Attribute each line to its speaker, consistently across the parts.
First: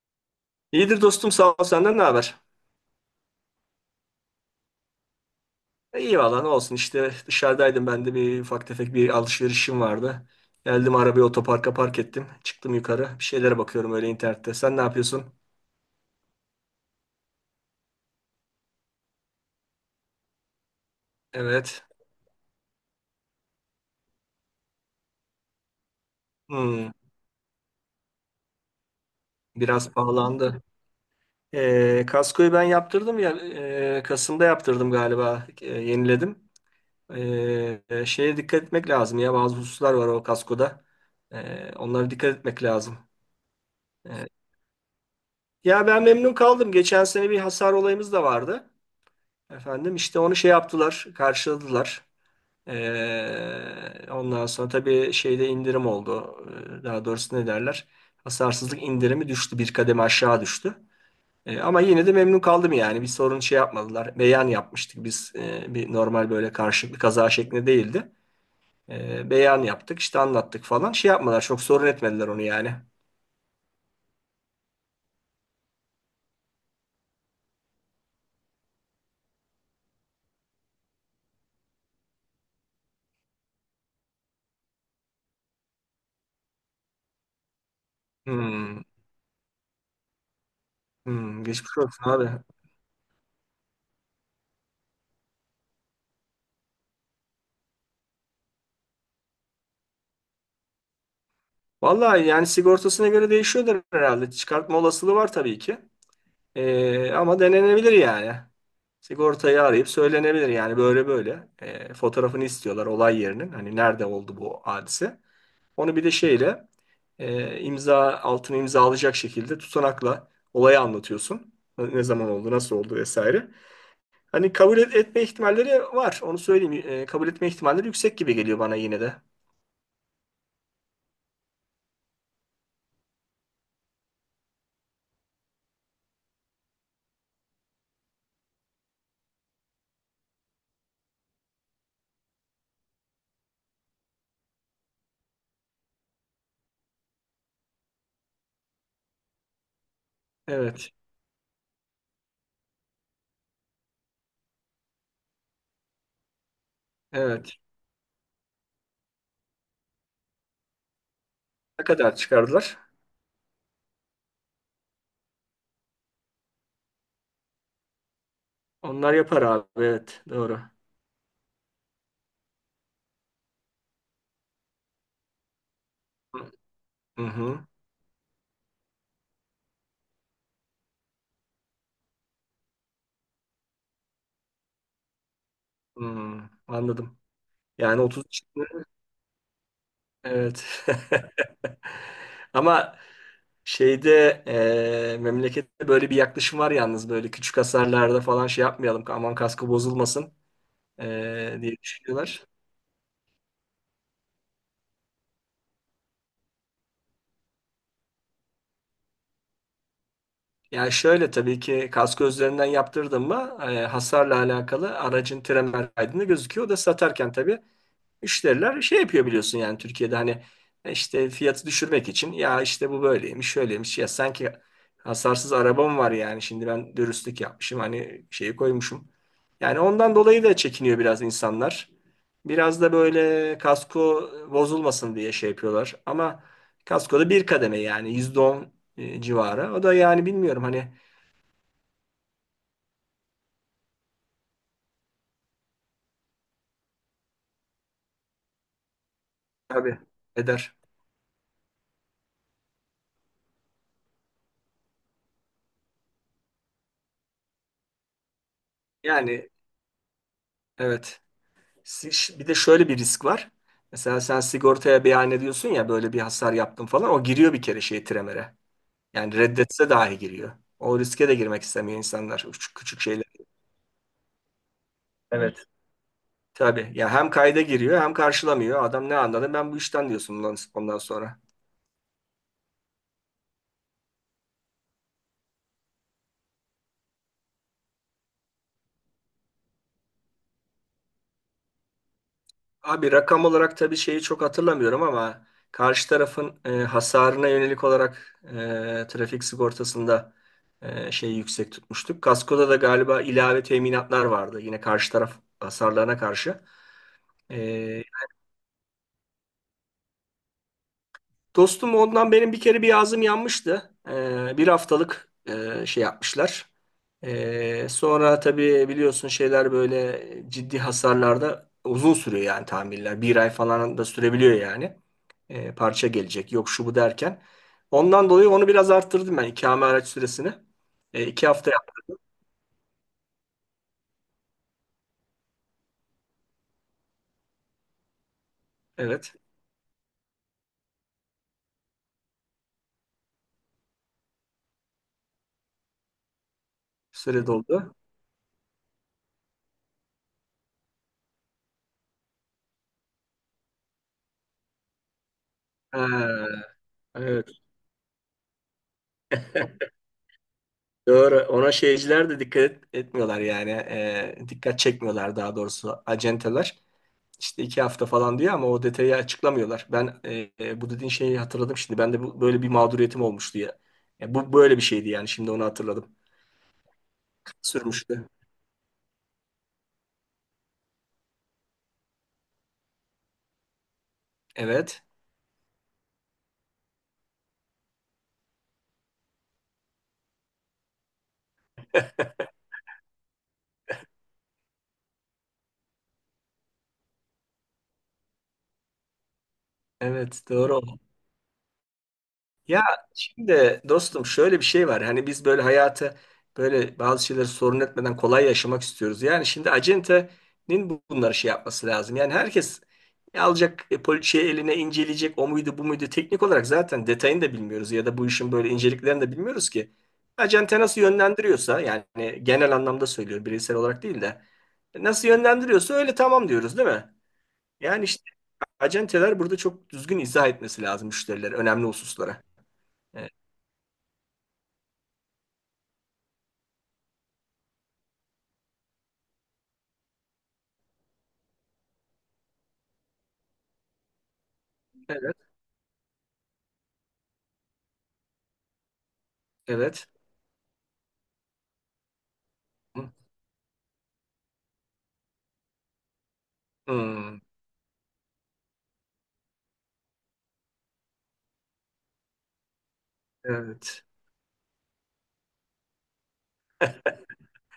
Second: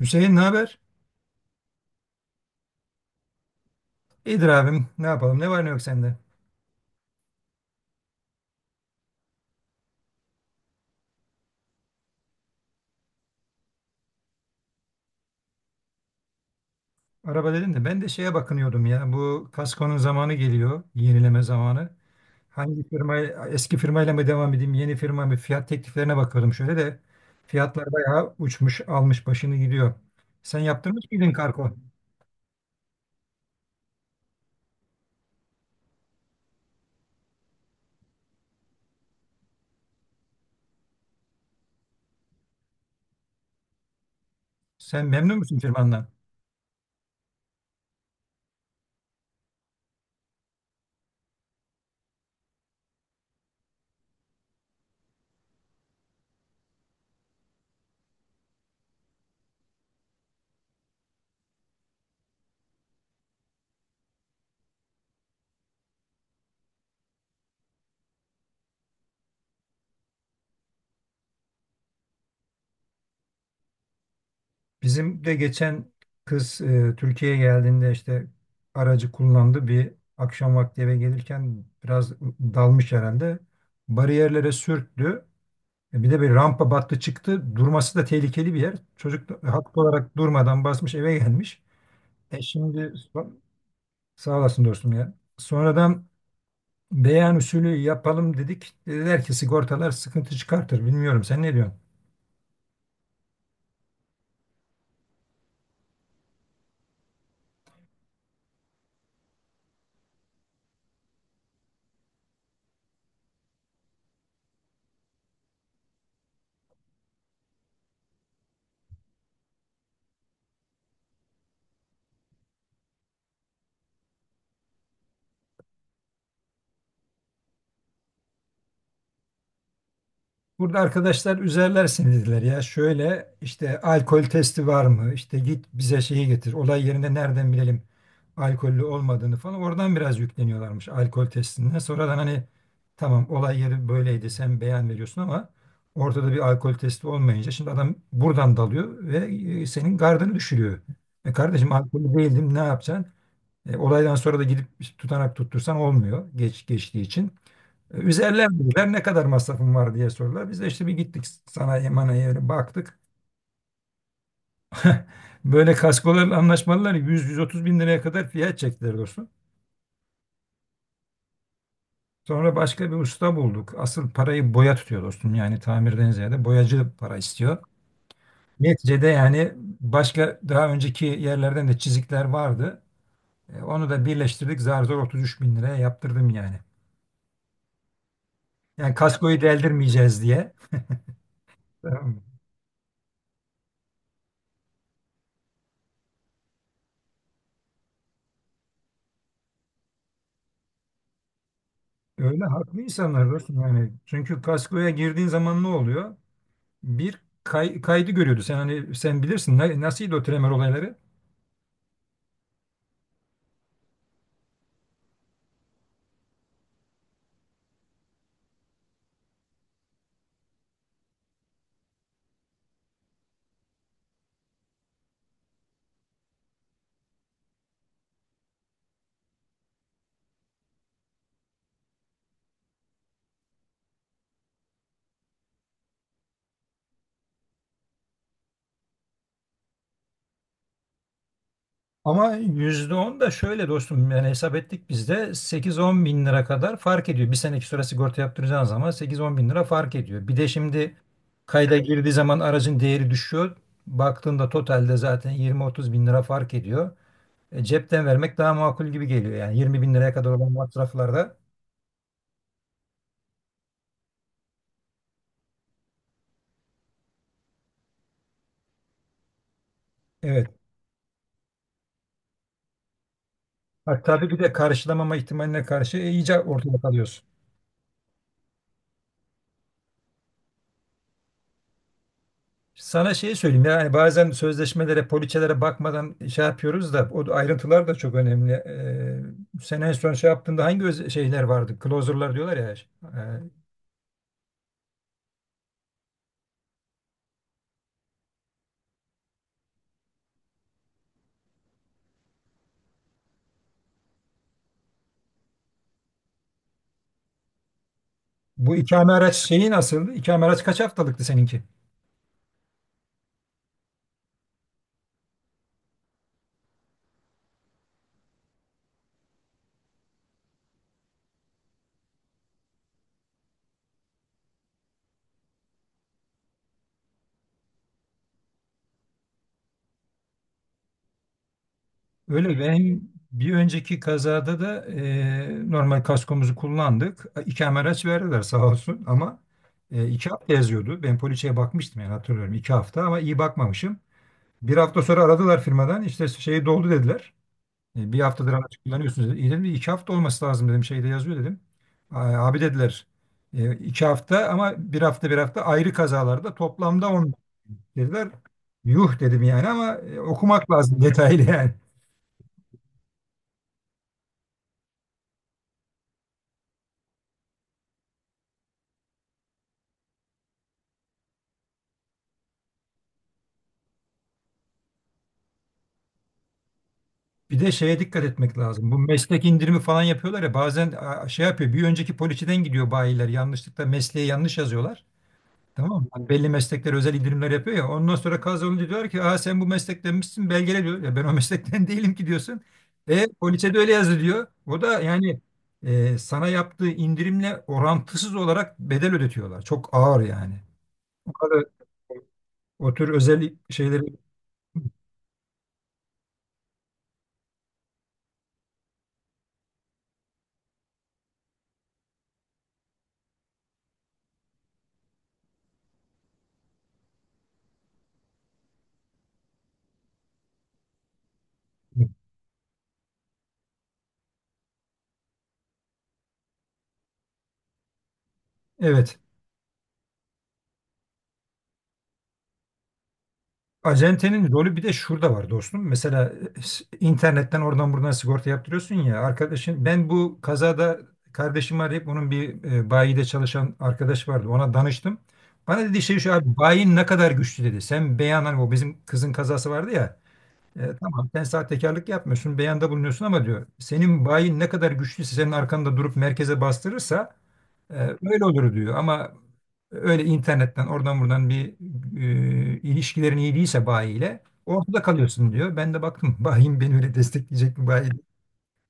Speaker 1: Hüseyin ne haber?
Speaker 2: İyidir dostum, sağ ol. Senden ne haber?
Speaker 1: İyidir abim. Ne yapalım? Ne var ne yok sende?
Speaker 2: İyi valla, ne olsun işte, dışarıdaydım ben de, bir ufak tefek bir alışverişim vardı. Geldim, arabayı otoparka park ettim. Çıktım yukarı, bir şeylere bakıyorum öyle internette. Sen ne yapıyorsun?
Speaker 1: Araba dedin de ben de şeye bakınıyordum ya. Bu kaskonun zamanı geliyor. Yenileme zamanı. Hangi
Speaker 2: Evet.
Speaker 1: firma eski firmayla mı devam edeyim? Yeni firma mı? Fiyat tekliflerine bakıyordum şöyle de. Fiyatlar
Speaker 2: Hmm,
Speaker 1: bayağı uçmuş, almış başını gidiyor. Sen
Speaker 2: biraz
Speaker 1: yaptırmış mıydın kargo?
Speaker 2: pahalandı. Kaskoyu ben yaptırdım ya, Kasım'da yaptırdım galiba, yeniledim. Şeye dikkat etmek lazım ya, bazı hususlar var o kaskoda. Onlara dikkat etmek lazım.
Speaker 1: Sen memnun
Speaker 2: E,
Speaker 1: musun firmandan?
Speaker 2: Ya ben memnun kaldım. Geçen sene bir hasar olayımız da vardı. Efendim işte onu şey yaptılar, karşıladılar. Ondan sonra tabii şeyde indirim oldu. Daha doğrusu ne derler? Hasarsızlık indirimi düştü, bir kademe aşağı düştü. Ama yine de memnun kaldım yani. Bir sorun şey yapmadılar. Beyan yapmıştık biz. Bir normal böyle karşılıklı kaza şeklinde değildi. Beyan yaptık, işte anlattık falan. Şey yapmadılar, çok sorun etmediler onu yani.
Speaker 1: Bizim de geçen kız Türkiye'ye geldiğinde işte aracı kullandı. Bir akşam vakti eve gelirken biraz dalmış herhalde. Bariyerlere sürttü. E, bir de bir rampa battı çıktı. Durması da tehlikeli bir yer. Çocuk da haklı
Speaker 2: Hmm,
Speaker 1: olarak durmadan basmış eve gelmiş. E
Speaker 2: hmm, geçmiş
Speaker 1: şimdi
Speaker 2: olsun
Speaker 1: son-
Speaker 2: abi.
Speaker 1: Sağ olasın dostum ya. Sonradan beyan usulü yapalım dedik. Dediler ki sigortalar sıkıntı çıkartır. Bilmiyorum sen ne diyorsun?
Speaker 2: Vallahi yani sigortasına göre değişiyordur herhalde. Çıkartma olasılığı var tabii ki. Ama denenebilir yani. Sigortayı arayıp söylenebilir yani, böyle böyle. Fotoğrafını istiyorlar olay yerinin. Hani nerede oldu bu hadise. Onu bir de şeyle imza altını imzalayacak şekilde tutanakla olayı anlatıyorsun. Ne zaman oldu, nasıl oldu vesaire. Hani etme ihtimalleri var. Onu söyleyeyim. Kabul etme ihtimalleri yüksek gibi geliyor bana yine de.
Speaker 1: Burada arkadaşlar üzerler seni dediler ya şöyle işte alkol testi var mı? İşte git bize şeyi getir. Olay yerinde nereden bilelim alkollü olmadığını falan. Oradan biraz yükleniyorlarmış alkol testinden. Sonradan hani tamam olay yeri böyleydi sen beyan veriyorsun ama ortada bir alkol testi olmayınca şimdi adam buradan dalıyor ve senin gardını düşürüyor. E kardeşim
Speaker 2: Evet.
Speaker 1: alkollü değildim ne yapacaksın? E, olaydan sonra da gidip işte, tutanak tuttursan olmuyor geç geçtiği için.
Speaker 2: Evet.
Speaker 1: Üzerlendiler ne kadar masrafın var diye sordular. Biz de işte bir gittik sanayi manaya
Speaker 2: Ne
Speaker 1: baktık.
Speaker 2: kadar çıkardılar?
Speaker 1: Böyle kaskolarla anlaşmalılar 100-130 bin liraya kadar fiyat çektiler dostum.
Speaker 2: Onlar yapar abi. Evet. Doğru.
Speaker 1: Sonra başka bir usta bulduk. Asıl parayı boya tutuyor dostum. Yani tamirden ziyade boyacı para istiyor.
Speaker 2: Hı hı.
Speaker 1: Neticede yani başka daha önceki yerlerden de çizikler vardı. E, onu da birleştirdik. Zar zor 33 bin liraya yaptırdım yani.
Speaker 2: Hı, anladım.
Speaker 1: Yani
Speaker 2: Yani 30
Speaker 1: kaskoyu
Speaker 2: yaşında,
Speaker 1: deldirmeyeceğiz diye.
Speaker 2: evet.
Speaker 1: Tamam.
Speaker 2: Ama şeyde memlekette böyle bir yaklaşım var yalnız, böyle küçük hasarlarda falan şey yapmayalım, aman kaskı bozulmasın
Speaker 1: Öyle haklı
Speaker 2: diye
Speaker 1: insanlar
Speaker 2: düşünüyorlar.
Speaker 1: dostum yani. Çünkü kaskoya girdiğin zaman ne oluyor? Bir kaydı görüyordu. Sen hani sen bilirsin nasılydı o tremer olayları.
Speaker 2: Yani şöyle, tabii ki kaskı üzerinden yaptırdın mı hasarla alakalı aracın tren kaydında gözüküyor. O da satarken tabii müşteriler şey yapıyor, biliyorsun yani, Türkiye'de hani işte fiyatı düşürmek için, ya işte bu böyleymiş şöyleymiş, ya sanki hasarsız arabam var, yani şimdi ben dürüstlük yapmışım, hani şeyi koymuşum. Yani ondan dolayı da çekiniyor biraz insanlar. Biraz da böyle kasko bozulmasın diye şey yapıyorlar ama kaskoda bir kademe, yani %10 civarı. O da yani bilmiyorum hani,
Speaker 1: Ama %10 da şöyle dostum yani hesap ettik biz de 8-10 bin lira kadar fark ediyor. Bir seneki süre sigorta yaptıracağın zaman 8-10 bin lira fark ediyor. Bir de şimdi
Speaker 2: tabii
Speaker 1: kayda
Speaker 2: eder.
Speaker 1: girdiği zaman aracın değeri düşüyor. Baktığında totalde zaten 20-30 bin lira fark ediyor. E, cepten vermek daha makul gibi geliyor yani 20 bin liraya kadar olan
Speaker 2: Yani
Speaker 1: masraflarda.
Speaker 2: evet. Si- Bir de şöyle bir risk var. Mesela sen sigortaya beyan ediyorsun ya, böyle bir hasar yaptım falan, o giriyor bir kere şey Tremer'e. Yani
Speaker 1: Evet.
Speaker 2: reddetse dahi giriyor. O riske de girmek istemiyor insanlar, küçük, küçük
Speaker 1: Hatta
Speaker 2: şeyler.
Speaker 1: bir de karşılamama ihtimaline karşı iyice
Speaker 2: Evet.
Speaker 1: ortada kalıyorsun.
Speaker 2: Tabii ya, hem kayda giriyor hem karşılamıyor. Adam ne anladı ben bu işten diyorsun ondan sonra.
Speaker 1: Sana şeyi söyleyeyim yani bazen sözleşmelere, poliçelere bakmadan şey yapıyoruz da o ayrıntılar da çok önemli. Sen en son şey yaptığında hangi şeyler vardı? Closer'lar diyorlar ya. Ee,
Speaker 2: Abi rakam olarak tabii şeyi çok hatırlamıyorum ama karşı tarafın hasarına yönelik olarak trafik sigortasında şeyi yüksek tutmuştuk. Kaskoda da galiba ilave teminatlar vardı yine, karşı taraf hasarlarına karşı.
Speaker 1: Bu ikame
Speaker 2: E,
Speaker 1: araç şeyi nasıl? İkame araç kaç haftalıktı seninki?
Speaker 2: Dostum ondan benim bir kere bir ağzım yanmıştı. Bir haftalık şey yapmışlar. Sonra tabii biliyorsun şeyler böyle ciddi hasarlarda uzun sürüyor yani, tamirler. Bir ay falan da sürebiliyor yani. Parça gelecek. Yok şu bu derken. Ondan dolayı onu biraz arttırdım ben, ikame araç süresini.
Speaker 1: Öyle.
Speaker 2: İki hafta
Speaker 1: Ben
Speaker 2: yaptım.
Speaker 1: bir önceki kazada da normal kaskomuzu kullandık. İkame araç verdiler sağ olsun ama iki
Speaker 2: Evet.
Speaker 1: hafta yazıyordu. Ben poliçeye bakmıştım yani hatırlıyorum 2 hafta ama iyi bakmamışım. Bir hafta sonra aradılar firmadan işte şey doldu dediler. E, bir haftadır
Speaker 2: Süre
Speaker 1: araç
Speaker 2: doldu.
Speaker 1: kullanıyorsunuz dedi. İyi dedim 2 hafta olması lazım dedim şeyde yazıyor dedim. "Ay, abi dediler 2 hafta ama bir hafta bir hafta ayrı kazalarda toplamda 10
Speaker 2: Ha,
Speaker 1: dediler."
Speaker 2: evet.
Speaker 1: Yuh dedim yani ama okumak lazım detaylı yani.
Speaker 2: Doğru. Ona şeyciler de etmiyorlar yani. Dikkat çekmiyorlar daha doğrusu, acenteler. İşte iki hafta falan diyor ama o detayı açıklamıyorlar. Ben bu dediğin şeyi hatırladım şimdi. Ben de bu, böyle bir mağduriyetim olmuştu ya. Ya bu böyle bir şeydi yani. Şimdi onu hatırladım.
Speaker 1: Bir de şeye dikkat etmek lazım. Bu
Speaker 2: Sürmüştü.
Speaker 1: meslek indirimi falan yapıyorlar ya bazen a, şey yapıyor bir önceki poliçeden gidiyor bayiler yanlışlıkla mesleği yanlış yazıyorlar. Tamam mı?
Speaker 2: Evet.
Speaker 1: Hani belli meslekler özel indirimler yapıyor ya. Ondan sonra kaz olunca diyor ki aa, sen bu meslektenmişsin belgele diyor. Ya ben o meslekten değilim ki diyorsun. E poliçe de öyle yazdı diyor. O da yani sana yaptığı indirimle orantısız olarak bedel ödetiyorlar. Çok ağır yani. O
Speaker 2: Evet.
Speaker 1: kadar
Speaker 2: Doğru.
Speaker 1: o tür özel
Speaker 2: Ya
Speaker 1: şeyleri
Speaker 2: şimdi dostum şöyle bir şey var. Hani biz böyle hayatı, böyle bazı şeyleri sorun etmeden kolay yaşamak istiyoruz. Yani şimdi acentenin bunları şey yapması lazım. Yani herkes alacak şey eline, inceleyecek o muydu bu muydu, teknik olarak zaten detayını da bilmiyoruz ya da bu işin böyle inceliklerini de bilmiyoruz ki. Acente nasıl yönlendiriyorsa yani, genel anlamda söylüyor bireysel olarak değil de, nasıl yönlendiriyorsa öyle tamam diyoruz, değil mi? Yani
Speaker 1: evet.
Speaker 2: işte acenteler burada çok düzgün izah etmesi lazım müşterilere, önemli hususlara. E,
Speaker 1: Acentenin rolü bir de şurada var dostum. Mesela internetten oradan buradan sigorta yaptırıyorsun ya arkadaşın ben bu kazada kardeşimi arayıp onun bir bayide çalışan arkadaş vardı. Ona danıştım. Bana dedi şey şu
Speaker 2: Evet,
Speaker 1: abi bayin ne kadar güçlü dedi. Sen beyan hani o bizim kızın kazası vardı ya. E,
Speaker 2: evet.
Speaker 1: tamam sen sahtekarlık yapmıyorsun beyanda bulunuyorsun ama diyor senin bayin ne kadar güçlüyse senin arkanda durup merkeze bastırırsa öyle
Speaker 2: Hmm,
Speaker 1: olur diyor ama öyle internetten oradan buradan bir ilişkilerin iyi değilse bayiyle ortada
Speaker 2: evet.
Speaker 1: kalıyorsun diyor. Ben de baktım bayim beni öyle destekleyecek mi bayi?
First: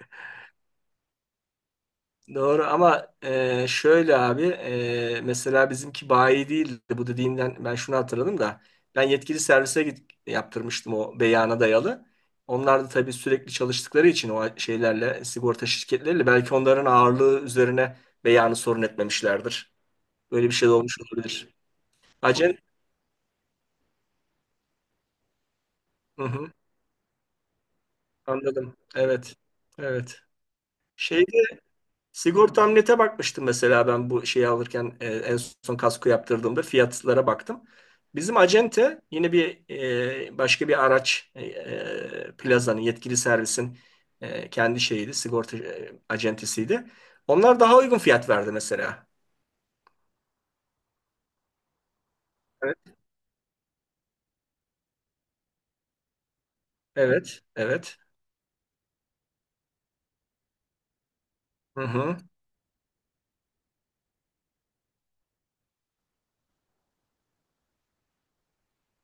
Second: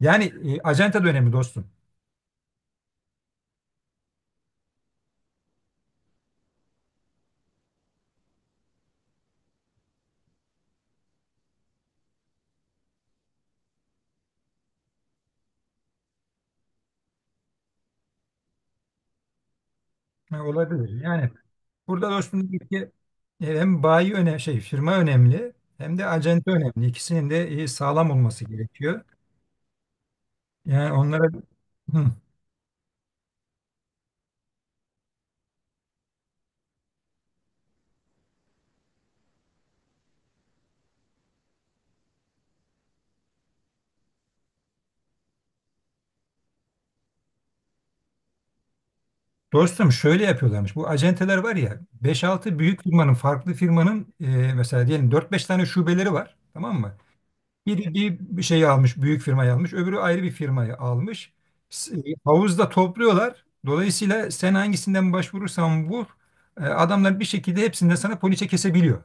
Speaker 1: Yani acenta da önemli dostum.
Speaker 2: Doğru ama şöyle abi, mesela bizimki bayi değildi, bu dediğinden ben şunu hatırladım da, ben yetkili servise git, yaptırmıştım o beyana dayalı. Onlar da tabii sürekli çalıştıkları için o şeylerle, sigorta şirketleriyle, belki onların ağırlığı üzerine beyanı sorun etmemişlerdir.
Speaker 1: Ha,
Speaker 2: Böyle bir şey de olmuş
Speaker 1: olabilir. Yani
Speaker 2: olabilir.
Speaker 1: burada dostum
Speaker 2: Acen,
Speaker 1: diyor ki, hem bayi önemli şey firma önemli hem de
Speaker 2: hı
Speaker 1: acenta
Speaker 2: hı,
Speaker 1: önemli. İkisinin de sağlam olması
Speaker 2: anladım.
Speaker 1: gerekiyor.
Speaker 2: Evet, evet.
Speaker 1: Yani
Speaker 2: Şey
Speaker 1: onlara.
Speaker 2: Sigorta Amlet'e bakmıştım mesela ben bu şeyi alırken, en son kasko yaptırdığımda fiyatlara baktım. Bizim acente yine bir başka bir araç plazanın yetkili servisin kendi şeyiydi, sigorta acentesiydi. Onlar daha uygun fiyat verdi mesela.
Speaker 1: Dostum şöyle yapıyorlarmış. Bu acenteler var ya beş-altı
Speaker 2: Evet.
Speaker 1: büyük firmanın farklı firmanın mesela diyelim dört-beş tane şubeleri var. Tamam mı?
Speaker 2: Evet,
Speaker 1: Biri
Speaker 2: evet.
Speaker 1: bir, bir şeyi almış büyük firmayı almış öbürü ayrı bir firmayı almış.
Speaker 2: Hı hı,
Speaker 1: Havuzda topluyorlar. Dolayısıyla sen hangisinden başvurursan vur adamlar bir şekilde hepsinden sana poliçe kesebiliyor.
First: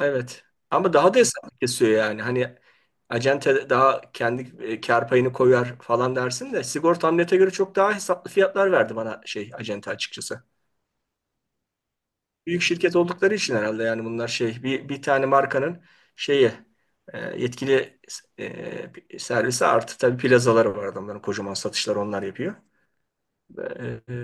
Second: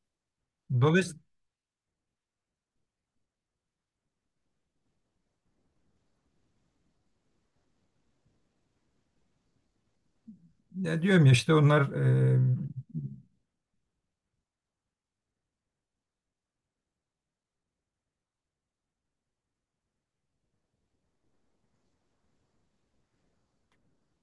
Speaker 2: evet. Ama daha da
Speaker 1: Dolayısıyla
Speaker 2: hesap kesiyor yani. Hani acente daha kendi kar payını koyar falan dersin, de sigorta amlete göre çok daha hesaplı fiyatlar verdi bana şey acente, açıkçası.
Speaker 1: diyorum ya işte onlar e,
Speaker 2: Büyük şirket oldukları için herhalde yani, bunlar şey bir, bir tane markanın şeyi, yetkili servisi, artı tabii plazaları var adamların, kocaman satışları onlar yapıyor. E,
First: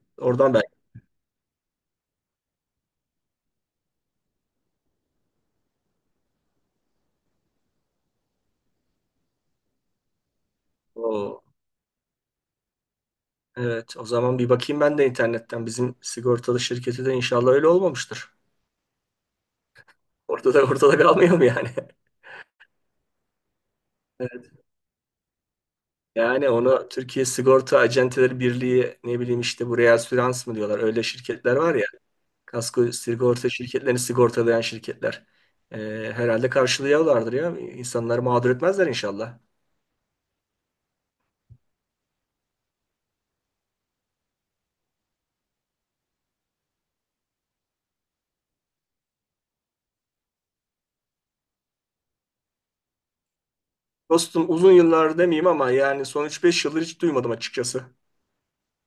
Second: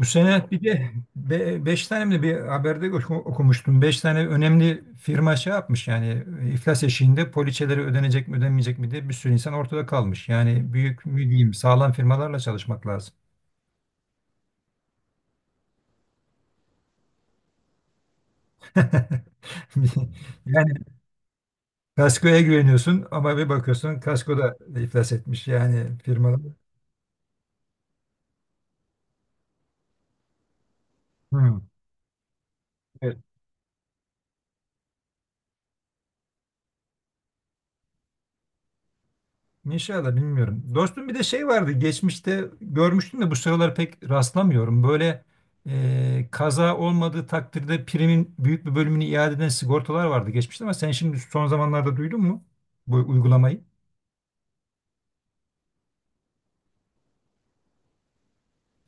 Speaker 1: bu sene
Speaker 2: Oradan
Speaker 1: bir
Speaker 2: belki
Speaker 1: de beş tane mi de bir haberde okumuştum. Beş tane önemli firma şey yapmış yani iflas eşiğinde poliçeleri ödenecek mi ödenmeyecek mi diye bir sürü insan ortada kalmış. Yani büyük mü
Speaker 2: o,
Speaker 1: diyeyim sağlam firmalarla çalışmak lazım.
Speaker 2: evet o zaman bir bakayım ben de internetten bizim sigortalı şirketi, de inşallah öyle olmamıştır. Ortada
Speaker 1: Yani
Speaker 2: ortada kalmayalım yani.
Speaker 1: kaskoya güveniyorsun ama bir bakıyorsun kasko
Speaker 2: Evet.
Speaker 1: da iflas etmiş yani firmalar.
Speaker 2: Yani onu Türkiye Sigorta Acenteleri Birliği, ne bileyim işte buraya reasürans mı diyorlar, öyle şirketler
Speaker 1: Hı.
Speaker 2: var ya, kasko sigorta şirketlerini sigortalayan şirketler. E, Herhalde karşılıyorlardır ya. İnsanları mağdur etmezler inşallah.
Speaker 1: İnşallah bilmiyorum. Dostum bir de şey vardı geçmişte görmüştüm de bu sıralar pek rastlamıyorum. Böyle kaza olmadığı takdirde primin büyük bir bölümünü iade eden sigortalar vardı geçmişte ama sen şimdi son zamanlarda duydun mu bu uygulamayı?
Speaker 2: Dostum uzun yıllar demeyeyim ama yani son üç beş yıldır hiç duymadım açıkçası.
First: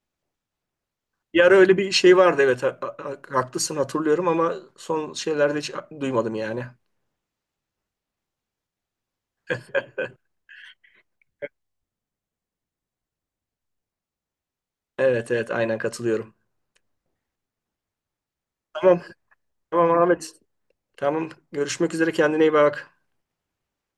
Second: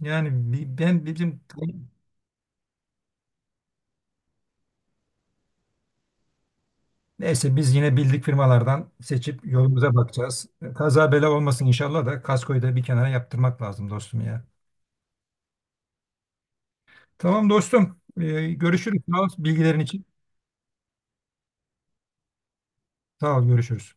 Speaker 1: Yani ben
Speaker 2: Bir
Speaker 1: bizim
Speaker 2: ara öyle bir şey vardı, evet, haklısın, hatırlıyorum ama son şeylerde hiç duymadım yani.
Speaker 1: neyse biz yine bildik firmalardan seçip yolumuza bakacağız. Kaza bela olmasın inşallah da kaskoyu da bir kenara yaptırmak lazım dostum ya.
Speaker 2: Evet evet, aynen katılıyorum.
Speaker 1: Tamam dostum. E,
Speaker 2: Tamam,
Speaker 1: görüşürüz. Sağ ol bilgilerin
Speaker 2: tamam
Speaker 1: için.
Speaker 2: Ahmet. Tamam, görüşmek üzere, kendine iyi bak.
Speaker 1: Sağ ol görüşürüz.